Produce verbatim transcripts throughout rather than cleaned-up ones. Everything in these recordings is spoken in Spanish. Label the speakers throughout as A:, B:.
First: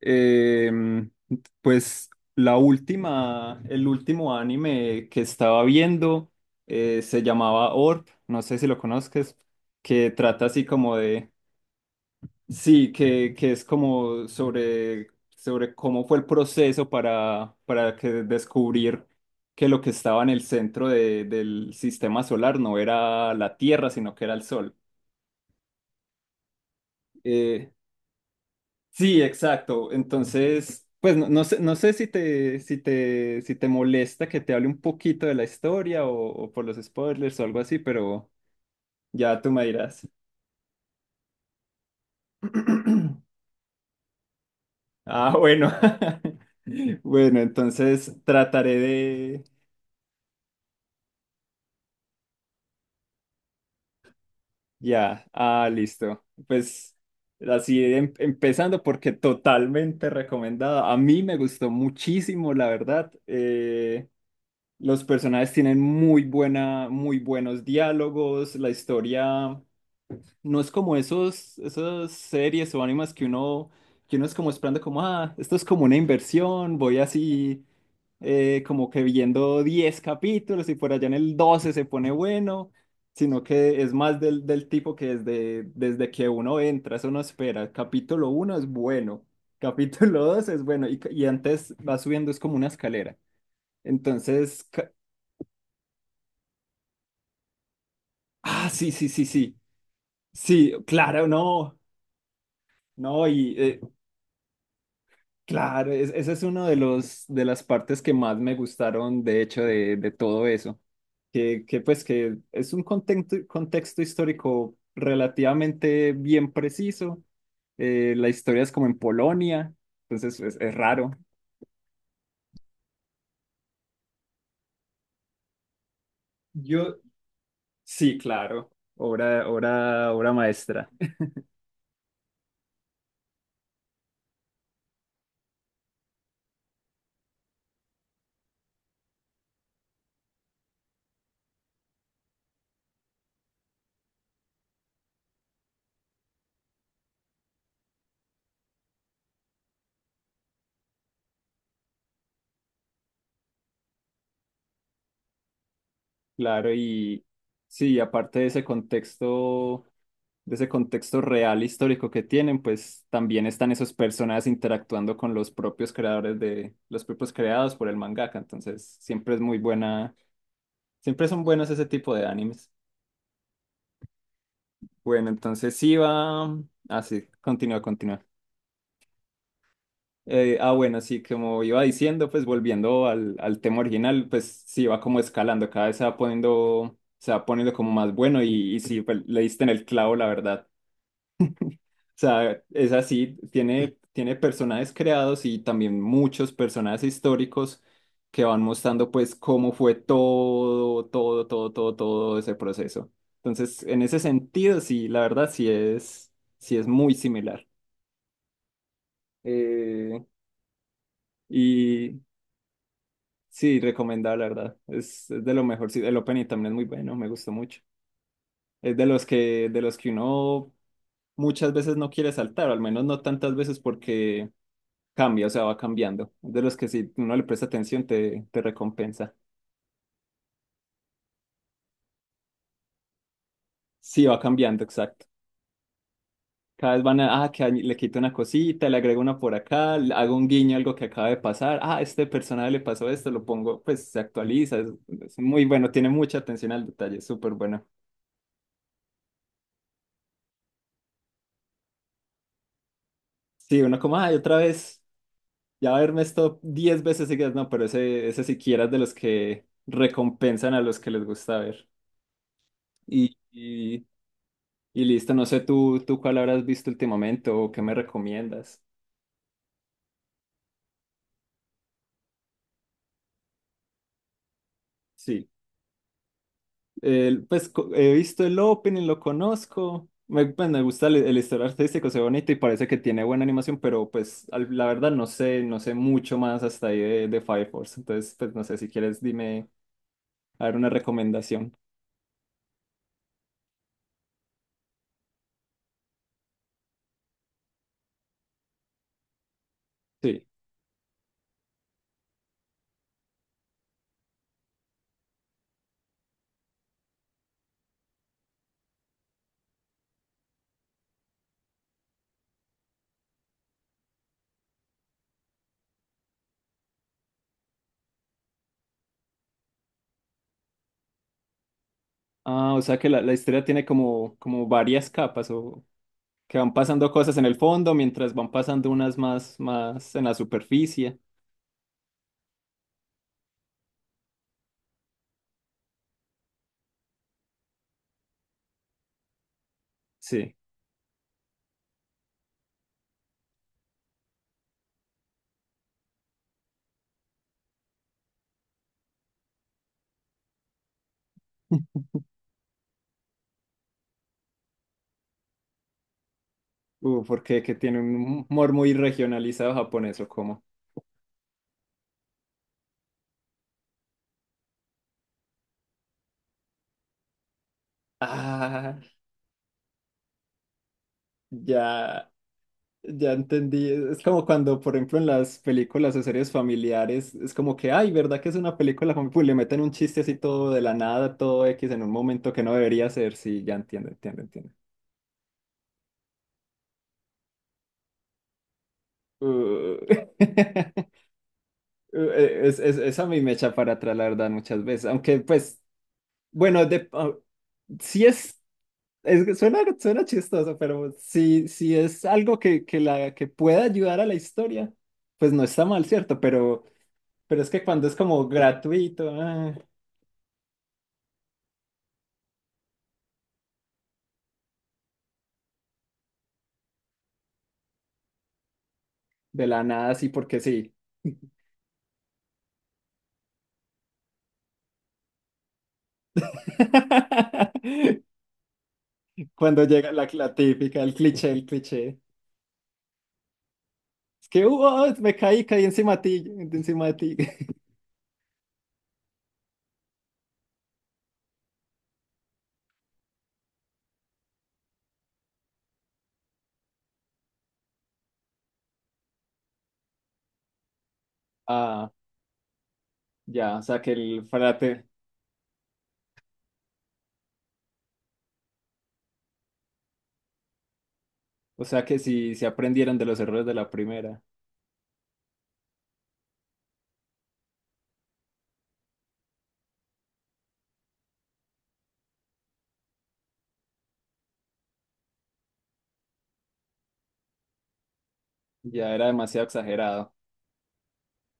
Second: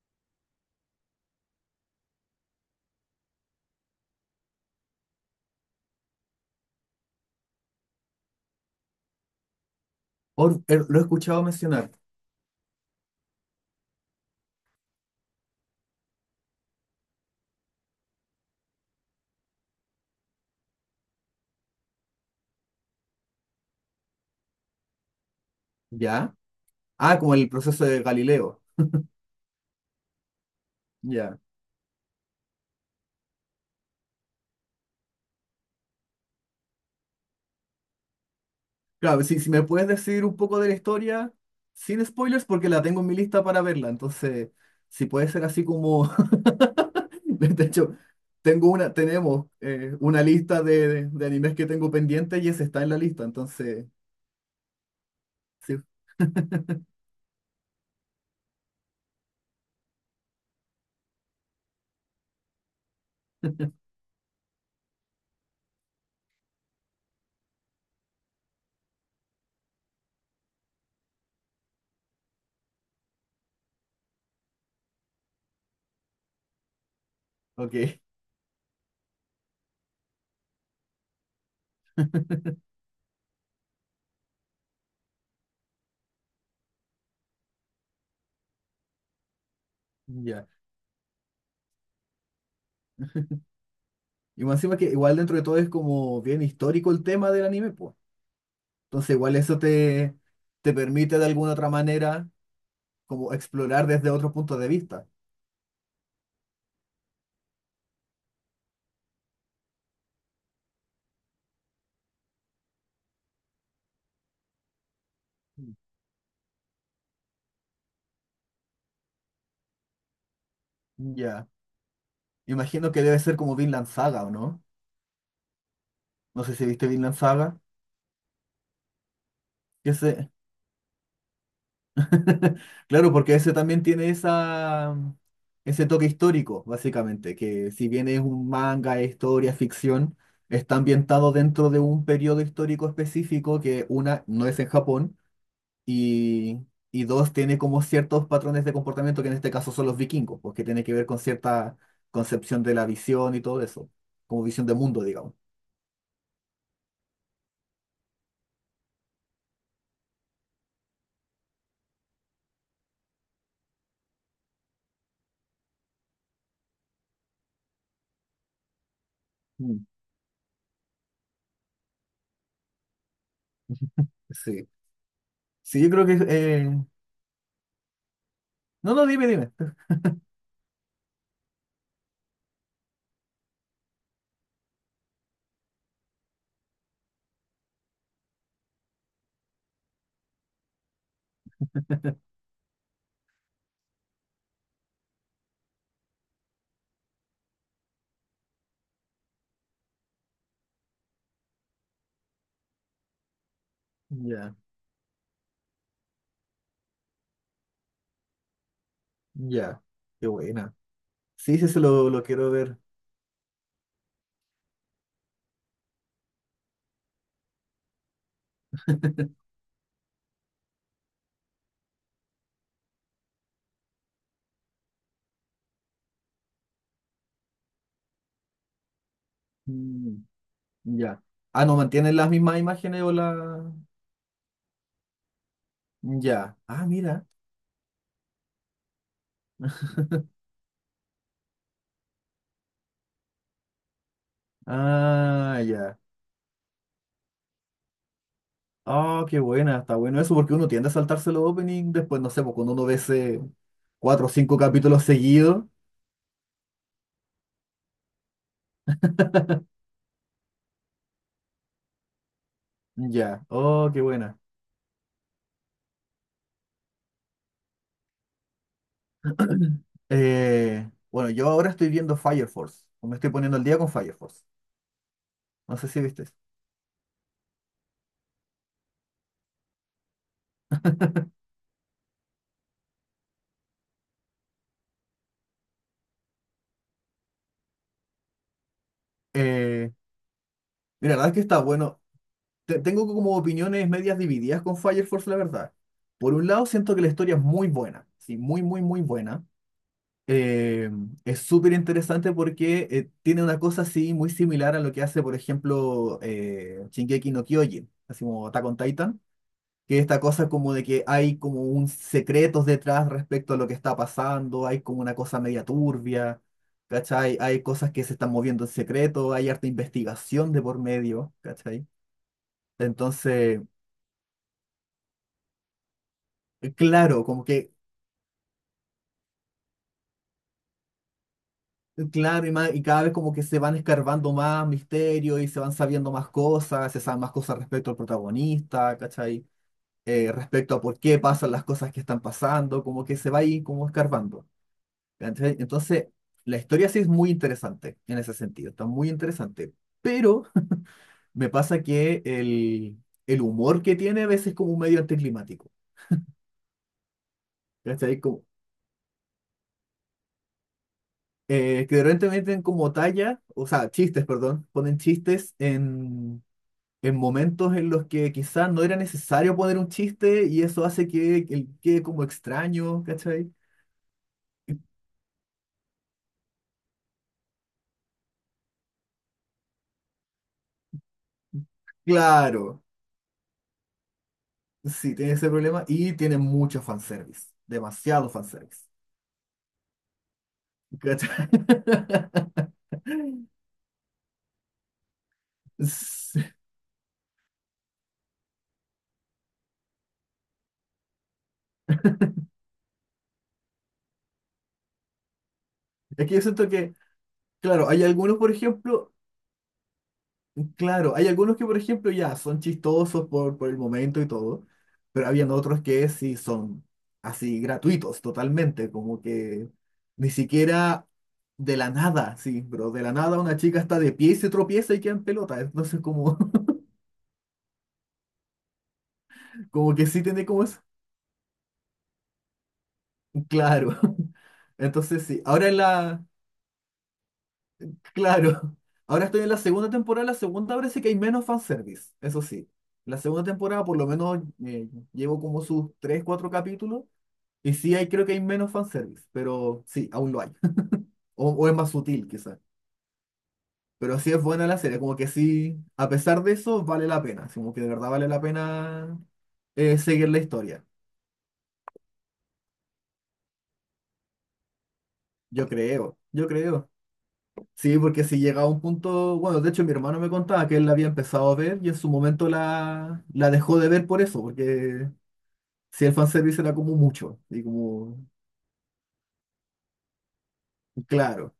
A: Em, pues la última, el último anime que estaba viendo eh, se llamaba Orb, no sé si lo conozcas, que trata
B: Or-
A: así
B: eh,
A: como
B: lo he
A: de,
B: escuchado mencionar.
A: sí, que, que es como sobre, sobre cómo fue el proceso para, para que descubrir que lo que estaba en el centro de- del sistema solar no era la Tierra, sino que era el Sol.
B: ¿Ya? Ah, como el
A: Eh,
B: proceso de Galileo.
A: Sí, exacto. Entonces, pues no,
B: Ya.
A: no sé, no sé si te, si te, si te molesta que te hable un poquito de la historia o, o por los spoilers o algo así, pero
B: Claro,
A: ya
B: si,
A: tú
B: si me
A: me
B: puedes
A: dirás.
B: decir un poco de la historia, sin spoilers, porque la tengo en mi lista para verla. Entonces, si puede
A: Ah,
B: ser así
A: bueno.
B: como.
A: Bueno,
B: De hecho,
A: entonces
B: tengo
A: trataré
B: una,
A: de...
B: tenemos eh, una lista de, de- de animes que tengo pendiente y ese está en la lista. Entonces,
A: Ya, ah,
B: sí.
A: listo. Pues así em- empezando porque totalmente recomendada. A mí me gustó muchísimo, la verdad. Eh, Los personajes tienen muy buena, muy buenos diálogos, la historia no es como esos, esas series o animes que uno, que uno es como esperando como, ah, esto es como una inversión, voy así
B: Ok.
A: eh, como que viendo diez capítulos y por allá en el doce se pone bueno, sino que es más del, del tipo que desde, desde que uno entra, eso no espera. Capítulo uno es bueno, capítulo
B: Ya.
A: dos es bueno y, y antes va subiendo, es como una escalera.
B: Y más
A: Entonces,
B: encima que
A: ca-
B: igual dentro de todo es como bien histórico el tema del anime, pues.
A: ah, sí, sí,
B: Entonces,
A: sí,
B: igual
A: sí.
B: eso te,
A: Sí,
B: te permite de
A: claro,
B: alguna otra
A: no.
B: manera
A: No,
B: como
A: y eh,
B: explorar desde otro punto de vista.
A: claro, es- esa es una de los de las partes que más me gustaron, de hecho, de, de todo eso. Que, que pues que es un contexto, contexto histórico relativamente bien preciso. Eh, la historia es como en Polonia, entonces es, es raro.
B: Ya. Imagino que debe ser como Vinland Saga, ¿o no? No sé si viste
A: Yo,
B: Vinland Saga.
A: sí, claro, obra, obra,
B: Ese...
A: obra maestra.
B: Claro, porque ese también tiene esa... mm, ese toque histórico, básicamente, que si bien es un manga, es historia, ficción, está ambientado dentro de un periodo histórico específico que una no es en Japón y, y dos, tiene como ciertos patrones de comportamiento que en este caso son los vikingos, porque tiene que ver con cierta concepción de la visión y todo eso, como visión de mundo, digamos.
A: Claro, y sí, aparte de ese contexto, de ese contexto real histórico que tienen, pues también están esos personajes interactuando con los propios creadores de, los propios creados por el mangaka. Entonces, siempre es muy
B: Mm,
A: buena, siempre son buenos ese tipo de animes.
B: sí,
A: Bueno, entonces
B: sí, yo
A: sí
B: creo que...
A: va,
B: eh,
A: ah, sí, continúa, continúa.
B: No, no, dime, dime.
A: Eh, ah, bueno, sí, como iba diciendo, pues volviendo al, al tema original, pues sí va como escalando, cada vez se va poniendo se va poniendo como más bueno y, y sí, pues, le diste en el clavo, la verdad. Sea, es así, tiene, tiene personajes creados y también muchos personajes históricos que van mostrando pues cómo fue todo, todo, todo, todo, todo ese proceso. Entonces, en ese
B: Ya,
A: sentido, sí, la verdad sí es, sí es muy similar.
B: ya,
A: Eh,
B: qué buena. Sí, sí, se lo,
A: y
B: lo quiero ver.
A: sí, recomendable, la verdad. Es, es de lo mejor. Sí, el opening también es muy bueno, me gustó mucho. Es de los que, de los que uno muchas veces no quiere saltar, o al menos no tantas veces porque cambia, o sea, va cambiando. Es de los que si uno le presta atención te, te recompensa.
B: Mm, ya. Ah, no, ¿mantienen las mismas imágenes o la...?
A: Sí, va cambiando, exacto.
B: Ya. Ah,
A: Cada vez van
B: mira.
A: a, ah, que añ- le quito una cosita, le agrego una por acá, le hago un guiño a algo que acaba de pasar. Ah, este personaje le pasó esto, lo pongo, pues se actualiza. Es, es
B: Ah,
A: muy bueno,
B: ya.
A: tiene mucha atención al detalle, es súper bueno.
B: Ah, qué buena, está bueno eso, porque uno tiende a saltarse los opening después, no sé, pues cuando uno no ve ese,
A: Sí, uno como,
B: cuatro o
A: ay, otra
B: cinco
A: vez,
B: capítulos seguidos.
A: ya verme esto diez veces seguidas, no, pero ese, ese siquiera es de los que recompensan a los que les gusta ver. Y
B: Ya. Oh, qué buena.
A: y listo, no sé tú, tú cuál habrás visto últimamente o qué me recomiendas.
B: Eh, bueno, yo ahora estoy viendo Fire Force. O me estoy poniendo al día con Fire Force.
A: Sí.
B: No sé si viste.
A: El- pues co- he visto el Opening, lo conozco. Me, pues, me gusta el, el estilo artístico, se ve bonito y parece que tiene buena animación, pero pues al- la verdad no sé, no sé mucho más hasta ahí de, de Fire Force. Entonces, pues no sé si quieres dime
B: Eh,
A: a ver una
B: Mira, la verdad es que está
A: recomendación.
B: bueno. Te- tengo como opiniones medias divididas con Fire Force, la verdad. Por un lado, siento que la historia es muy buena. Sí, muy, muy, muy buena.
A: Sí.
B: Eh, es súper interesante porque eh, tiene una cosa así muy similar a lo que hace, por ejemplo, eh, Shingeki no Kyojin, así como Attack on Titan, que esta cosa como de que hay como un secretos detrás respecto a lo que está pasando, hay como una cosa media turbia, ¿cachai? Hay cosas que se están moviendo en secreto, hay harta investigación de por medio, ¿cachai?
A: Ah, o sea que la, la
B: Entonces,
A: historia tiene como, como varias capas o que
B: eh,
A: van pasando
B: claro,
A: cosas
B: como
A: en el
B: que,
A: fondo mientras van pasando unas más, más en la superficie.
B: eh, claro, y, ma- y cada vez como que se van escarbando más misterios y se van sabiendo más cosas, se saben más cosas respecto al protagonista, ¿cachai? Eh,
A: Sí.
B: respecto a por qué pasan las cosas que están pasando, como que se va ahí como escarbando. ¿Cachai? Entonces, la historia sí es muy interesante en ese sentido, está muy interesante, pero me pasa que el, el humor que tiene a veces es como un medio anticlimático,
A: Uh, porque que tiene
B: ¿cachai? Como,
A: un humor muy regionalizado japonés o cómo.
B: eh, que de repente meten como talla, o sea, chistes, perdón, ponen chistes en, en momentos en los que quizás no era
A: Ah,
B: necesario poner un chiste y eso hace que, que quede como
A: ya,
B: extraño,
A: ya
B: ¿cachai?
A: entendí. Es como cuando, por ejemplo, en las películas o series familiares, es como que, ay, ¿verdad que es una película fami-?" Pues le meten un chiste así todo de la nada, todo X en un momento que no
B: Claro,
A: debería ser. Sí, ya entiendo, entiendo, entiendo.
B: sí, tiene ese problema y tiene mucho fanservice, demasiado fanservice.
A: Uh,
B: ¿Cachai?
A: uh, es, es, eso a mí me echa para atrás, la verdad, muchas veces. Aunque, pues,
B: Sí.
A: bueno, de, ah, sí es. Es que suena, suena chistoso, pero si, si es algo que, que, la, que pueda ayudar a la historia, pues no está mal,
B: Es que
A: ¿cierto?
B: yo siento
A: Pero,
B: que,
A: pero es que
B: claro, hay
A: cuando es
B: algunos,
A: como
B: por ejemplo,
A: gratuito, ah,
B: claro, hay algunos que, por ejemplo, ya son chistosos por, por el momento y todo, pero habían otros que sí son así gratuitos totalmente, como
A: de
B: que
A: la nada, sí,
B: ni
A: porque sí.
B: siquiera de la nada, sí, pero de la nada una chica está de pie y se tropieza y queda en pelota, entonces como,
A: Cuando
B: como que
A: llega
B: sí
A: la,
B: tiene
A: la
B: como eso,
A: típica, el cliché, el cliché.
B: claro.
A: Es que "uh,
B: Entonces
A: me
B: sí,
A: caí,
B: ahora en
A: caí encima de
B: la...
A: ti, de encima de ti".
B: Claro, ahora estoy en la segunda temporada. La segunda parece que hay menos fanservice, eso sí. La segunda temporada, por lo menos, eh, llevo como sus tres cuatro capítulos. Y sí, hay, creo que hay menos fanservice, pero sí, aún lo hay. O, o es más
A: Ah,
B: sutil, quizás.
A: ya, o sea que
B: Pero sí es
A: el
B: buena la serie,
A: frate,
B: como que sí, a pesar de eso, vale la pena. Así como que de verdad vale la pena eh, seguir la historia.
A: o sea que si se aprendieron de los errores de la primera,
B: Yo creo, yo creo. Sí, porque si llega a un punto, bueno, de hecho mi hermano me contaba que él la había empezado a ver y en su momento la, la dejó de ver por eso, porque si el fanservice era como mucho, y como,
A: ya era demasiado exagerado.
B: claro.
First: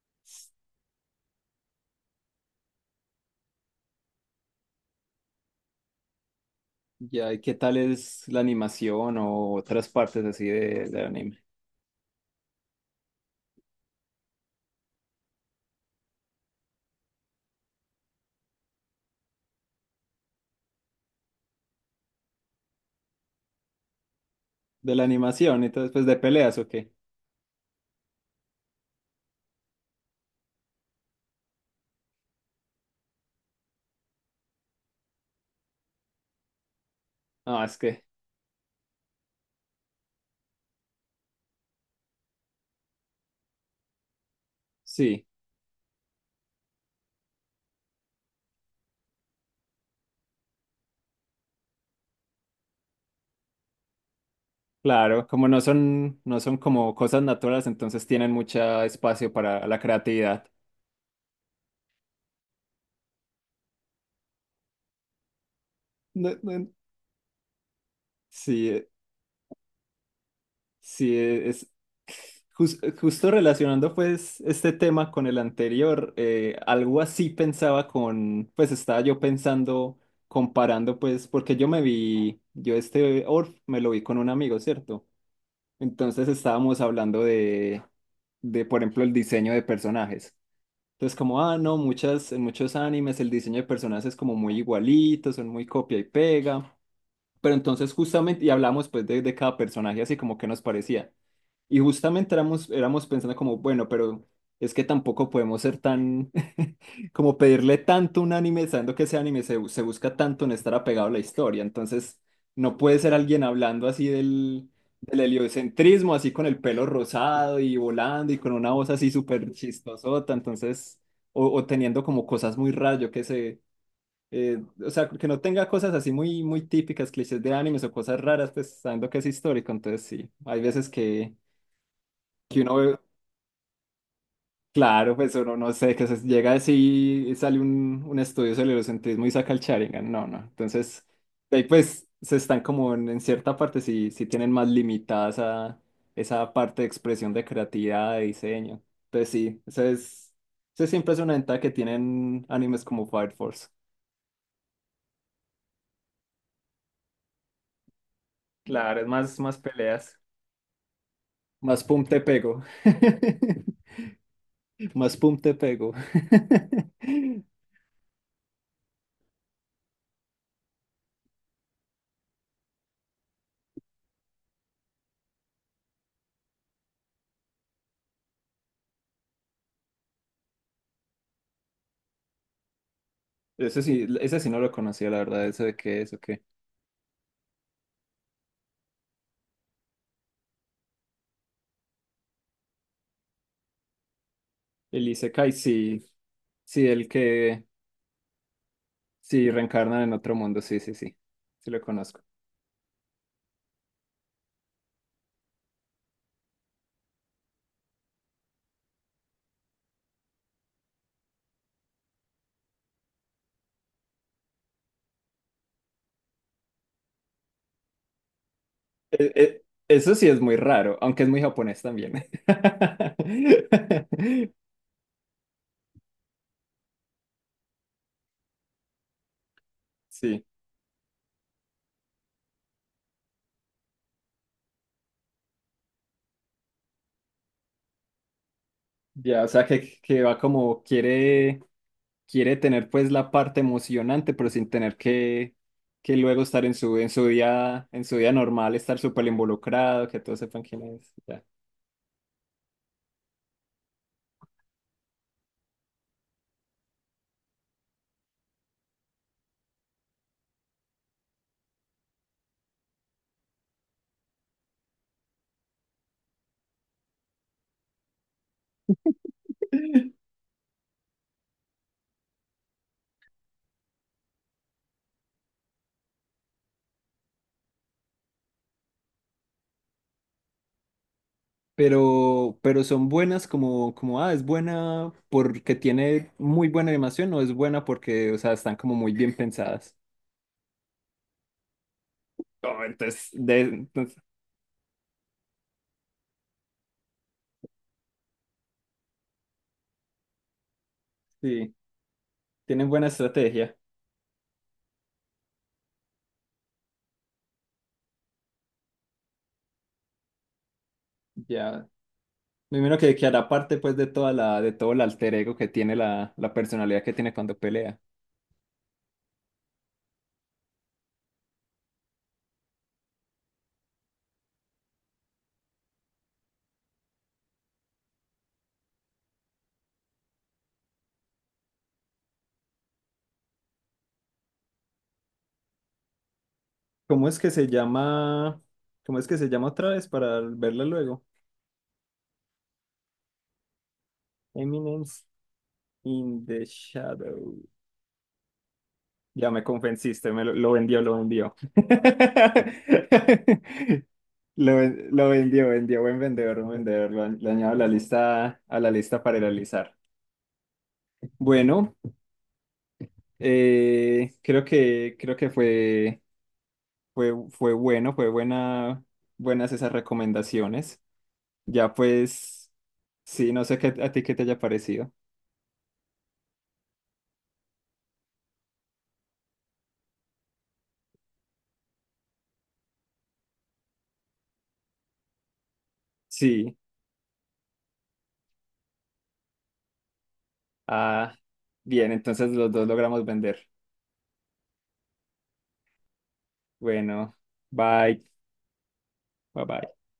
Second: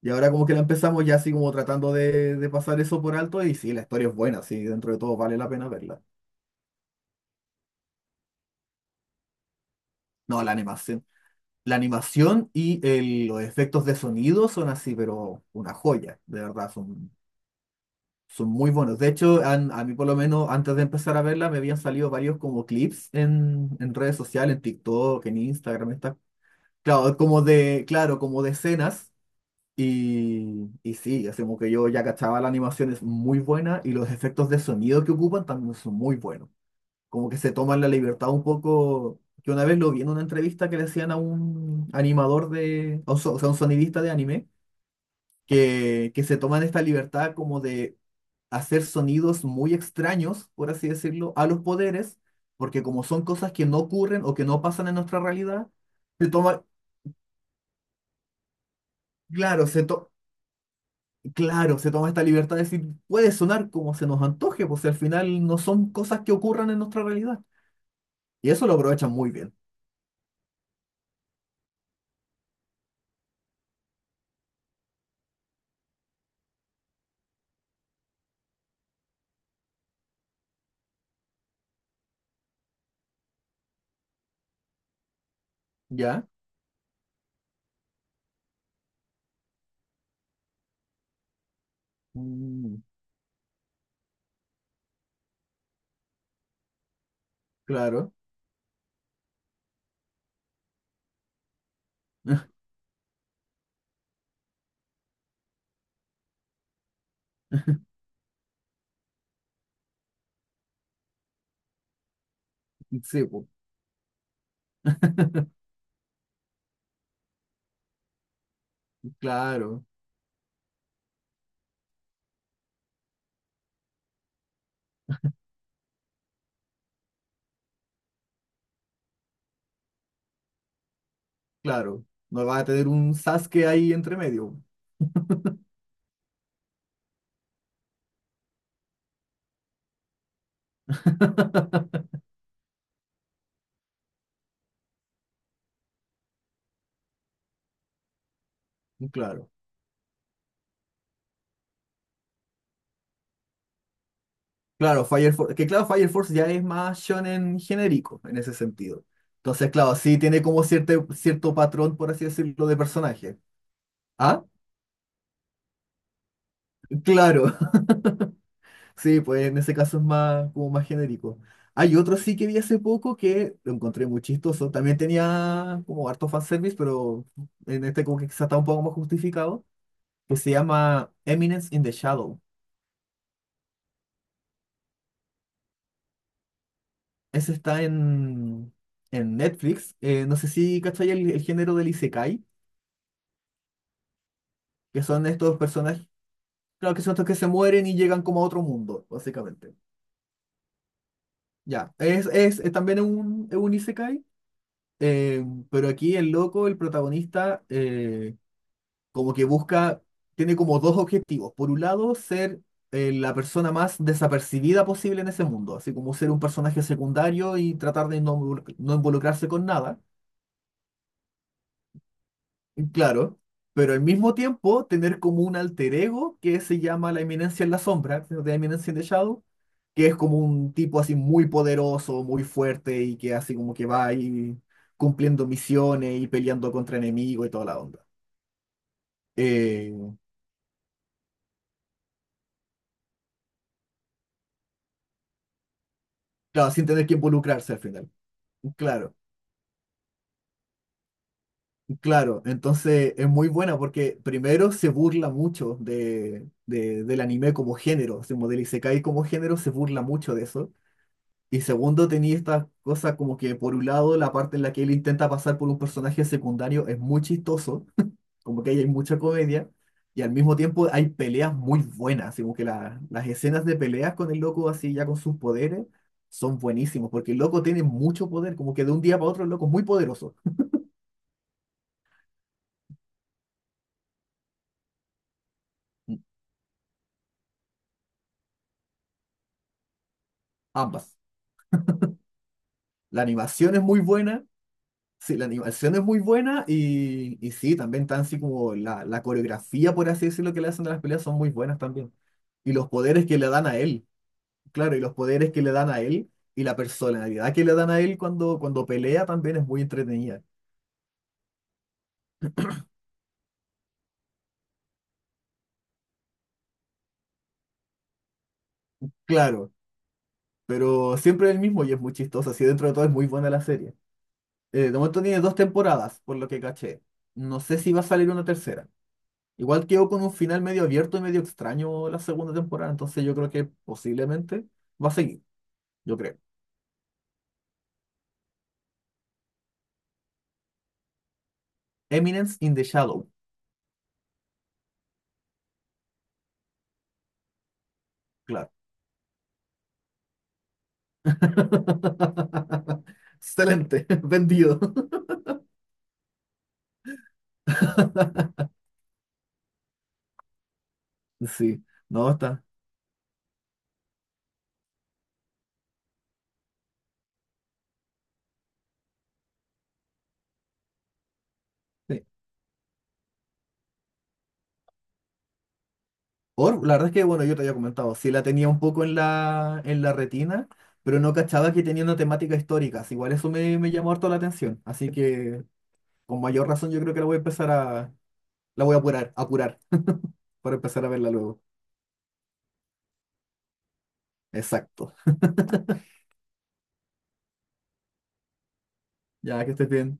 B: Y ahora como que la empezamos ya así como tratando de, de pasar eso por alto y sí, la historia es buena, sí, dentro de todo vale la pena verla.
A: Ya, ¿y qué tal es la animación o otras partes
B: No,
A: así
B: la
A: de, del
B: animación.
A: anime?
B: La animación y el- los efectos de sonido son así, pero una joya, de verdad, son son muy buenos. De hecho, han- a mí por lo menos antes de empezar a verla me habían salido varios como clips en, en redes sociales, en
A: ¿De la
B: TikTok, en
A: animación y todo
B: Instagram,
A: después de
B: está.
A: peleas o qué?
B: Claro, es como de, claro, como de escenas. Y, y sí, así como que yo ya cachaba la animación es muy buena y los efectos de sonido que ocupan también son muy buenos. Como que se
A: Ah, es
B: toman la
A: que
B: libertad un poco, que una vez lo vi en una entrevista que le hacían a un animador de, a un so- o sea, un sonidista de anime
A: sí,
B: que, que se toman esta libertad como de hacer sonidos muy extraños, por así decirlo, a los poderes, porque como son cosas que no ocurren o que no pasan en nuestra
A: claro, como no
B: realidad,
A: son,
B: se
A: no son
B: toma,
A: como cosas naturales, entonces tienen mucho espacio para
B: claro,
A: la
B: se to-
A: creatividad.
B: claro, se toma esta libertad de decir, puede sonar como se nos antoje, pues si al final no son cosas que
A: No, no,
B: ocurran en nuestra realidad. Y eso lo
A: sí,
B: aprovechan muy bien,
A: sí, e, es jus- justo relacionando pues este tema con el anterior, eh, algo así pensaba con, pues estaba yo pensando, comparando pues, porque yo me vi, yo este Orf me lo vi con un amigo, ¿cierto? Entonces
B: ¿ya?
A: estábamos hablando de, de, por ejemplo, el diseño de personajes. Entonces como, ah, no, muchas, en muchos
B: Mm,
A: animes el diseño de personajes es como muy igualito, son muy copia y pega. Pero entonces
B: claro.
A: justamente, y hablamos pues de, de cada personaje así como que nos parecía. Y justamente éramos, éramos pensando como, bueno, pero es que tampoco podemos ser tan, como pedirle tanto a un anime, sabiendo que ese anime se, bu- se busca tanto en estar apegado a la historia. Entonces, no puede ser
B: Sí,
A: alguien
B: pues,
A: hablando así del, del heliocentrismo, así con el pelo rosado y volando y con una voz así súper
B: claro,
A: chistosota. Entonces, o, o teniendo como cosas muy raras, yo qué sé. eh, o sea, que no tenga cosas así muy, muy típicas, clichés de animes o cosas raras, pues sabiendo que es histórico. Entonces, sí, hay veces que
B: claro. No va
A: que
B: a
A: uno
B: tener
A: ve,
B: un Sasuke ahí entre medio,
A: claro, pues uno no sé, que se llega así y sale un, un estudio sobre el eurocentrismo y saca el Sharingan, no, no. Entonces, de ahí pues se están como en, en cierta parte, sí, sí tienen más limitada esa, esa parte de expresión de creatividad, de diseño.
B: pues,
A: Entonces
B: claro.
A: sí, esa es, esa siempre es una ventaja que tienen animes como Fire Force.
B: Claro, Fire Force, que claro, Fire Force ya es más shonen genérico en ese
A: Claro,
B: sentido.
A: es más, más
B: Entonces, claro, sí
A: peleas.
B: tiene como cierto, cierto
A: Más
B: patrón,
A: pum
B: por
A: te
B: así
A: pego.
B: decirlo, de personaje. Ah,
A: Más pum te pego.
B: claro, sí, pues en ese caso es más, como más genérico. Hay otro sí que vi hace poco que lo encontré muy chistoso. También tenía como harto fanservice, pero en este como que quizá está un poco más justificado, que se llama Eminence in the Shadow.
A: Eso sí, ese sí no lo conocía, la verdad, eso de qué es, ok.
B: Ese está en, en Netflix. Eh, no sé si cachai el, el género del Isekai, que
A: El
B: son
A: Isekai,
B: estos
A: sí,
B: personajes.
A: sí,
B: Claro, que
A: el
B: son estos que se
A: que
B: mueren y llegan como a otro mundo,
A: sí
B: básicamente.
A: reencarna en otro mundo, sí, sí, sí, sí lo
B: Ya,
A: conozco.
B: es, es, es también un, es un isekai, eh, pero aquí el loco, el protagonista, eh, como que busca, tiene como dos objetivos. Por un lado, ser eh, la persona más desapercibida posible en ese mundo, así como ser un personaje secundario y tratar de no, no
A: Eh,
B: involucrarse
A: eh,
B: con nada.
A: eso sí es muy raro, aunque es muy japonés también.
B: Claro, pero al mismo tiempo tener como un alter ego que se llama la eminencia en la sombra, de la eminencia en the shadow, que es como
A: Sí,
B: un tipo así muy poderoso, muy fuerte y que así como que va ahí cumpliendo misiones y peleando contra enemigos y toda la onda.
A: ya, o sea
B: Eh,
A: que, que va como quiere, quiere tener pues la parte emocionante, pero sin tener que, que luego estar
B: claro,
A: en
B: sin
A: su,
B: tener
A: en
B: que
A: su
B: involucrarse al
A: día, en
B: final.
A: su día normal, estar
B: Claro,
A: súper involucrado, que todos sepan quién es.
B: claro. Entonces es muy buena porque primero se burla mucho de, de- del anime como género, así como del isekai como género, se burla mucho de eso. Y segundo, tenía esta cosa como que por un lado la parte en la que él intenta pasar por un personaje secundario es muy chistoso, como que ahí hay mucha comedia, y al mismo tiempo hay peleas muy buenas, así como que la- las escenas de peleas con el loco así ya con sus poderes son buenísimos, porque el loco tiene mucho poder, como que de un día para otro el loco es muy poderoso,
A: pero, pero son buenas como, como, ah, ¿es buena porque tiene muy buena animación o es buena porque, o sea, están como muy bien pensadas?
B: ambas.
A: Oh,
B: La
A: entonces, de,
B: animación es muy
A: entonces,
B: buena. Sí, la animación es muy buena y, y sí, también tan así como la, la coreografía, por así decirlo, que le hacen de las peleas son muy
A: sí,
B: buenas también. Y los
A: tienen buena
B: poderes que le dan a
A: estrategia.
B: él, claro, y los poderes que le dan a él y la personalidad que le dan a él cuando, cuando pelea también es muy entretenida.
A: Ya, me imagino que, que hará parte pues de toda la, de todo el alter ego que tiene la, la personalidad que tiene cuando pelea.
B: Claro, pero siempre es el mismo y es muy chistoso, así dentro de todo es muy buena la serie. Eh, de momento tiene dos temporadas, por lo que caché. No sé si va a salir una tercera. Igual quedó con un final medio abierto y medio extraño la segunda temporada, entonces yo creo que posiblemente va a seguir. Yo creo.
A: ¿Cómo es que se llama? ¿Cómo es que se llama otra vez para verla luego?
B: Eminence in the Shadow,
A: Eminence in the Shadows.
B: claro.
A: Ya me convenciste, me lo, lo vendió, lo vendió.
B: Excelente,
A: Lo,
B: vendido.
A: ven- lo vendió, vendió, buen vendedor, buen vendedor. Lo, añ- lo añado a la lista, a la lista para realizar.
B: Sí,
A: Bueno,
B: no, está.
A: eh, creo que, creo que fue, fue, fue bueno, fue buena, buenas esas recomendaciones. Ya
B: Sí.
A: pues, sí, no sé qué, a ti qué te haya parecido.
B: Or, la verdad es que, bueno, yo te había comentado, sí la tenía un poco en la, en la retina, pero no cachaba que tenía una temática histórica. Así igual eso me, me llamó harto la atención. Así que, con mayor
A: Sí,
B: razón, yo creo que la voy a empezar a, La voy a apurar, apurar, para empezar a verla
A: ah,
B: luego.
A: bien, entonces los dos logramos vender.
B: Exacto.
A: Bueno, bye, bye
B: Ya que estés
A: bye.
B: bien.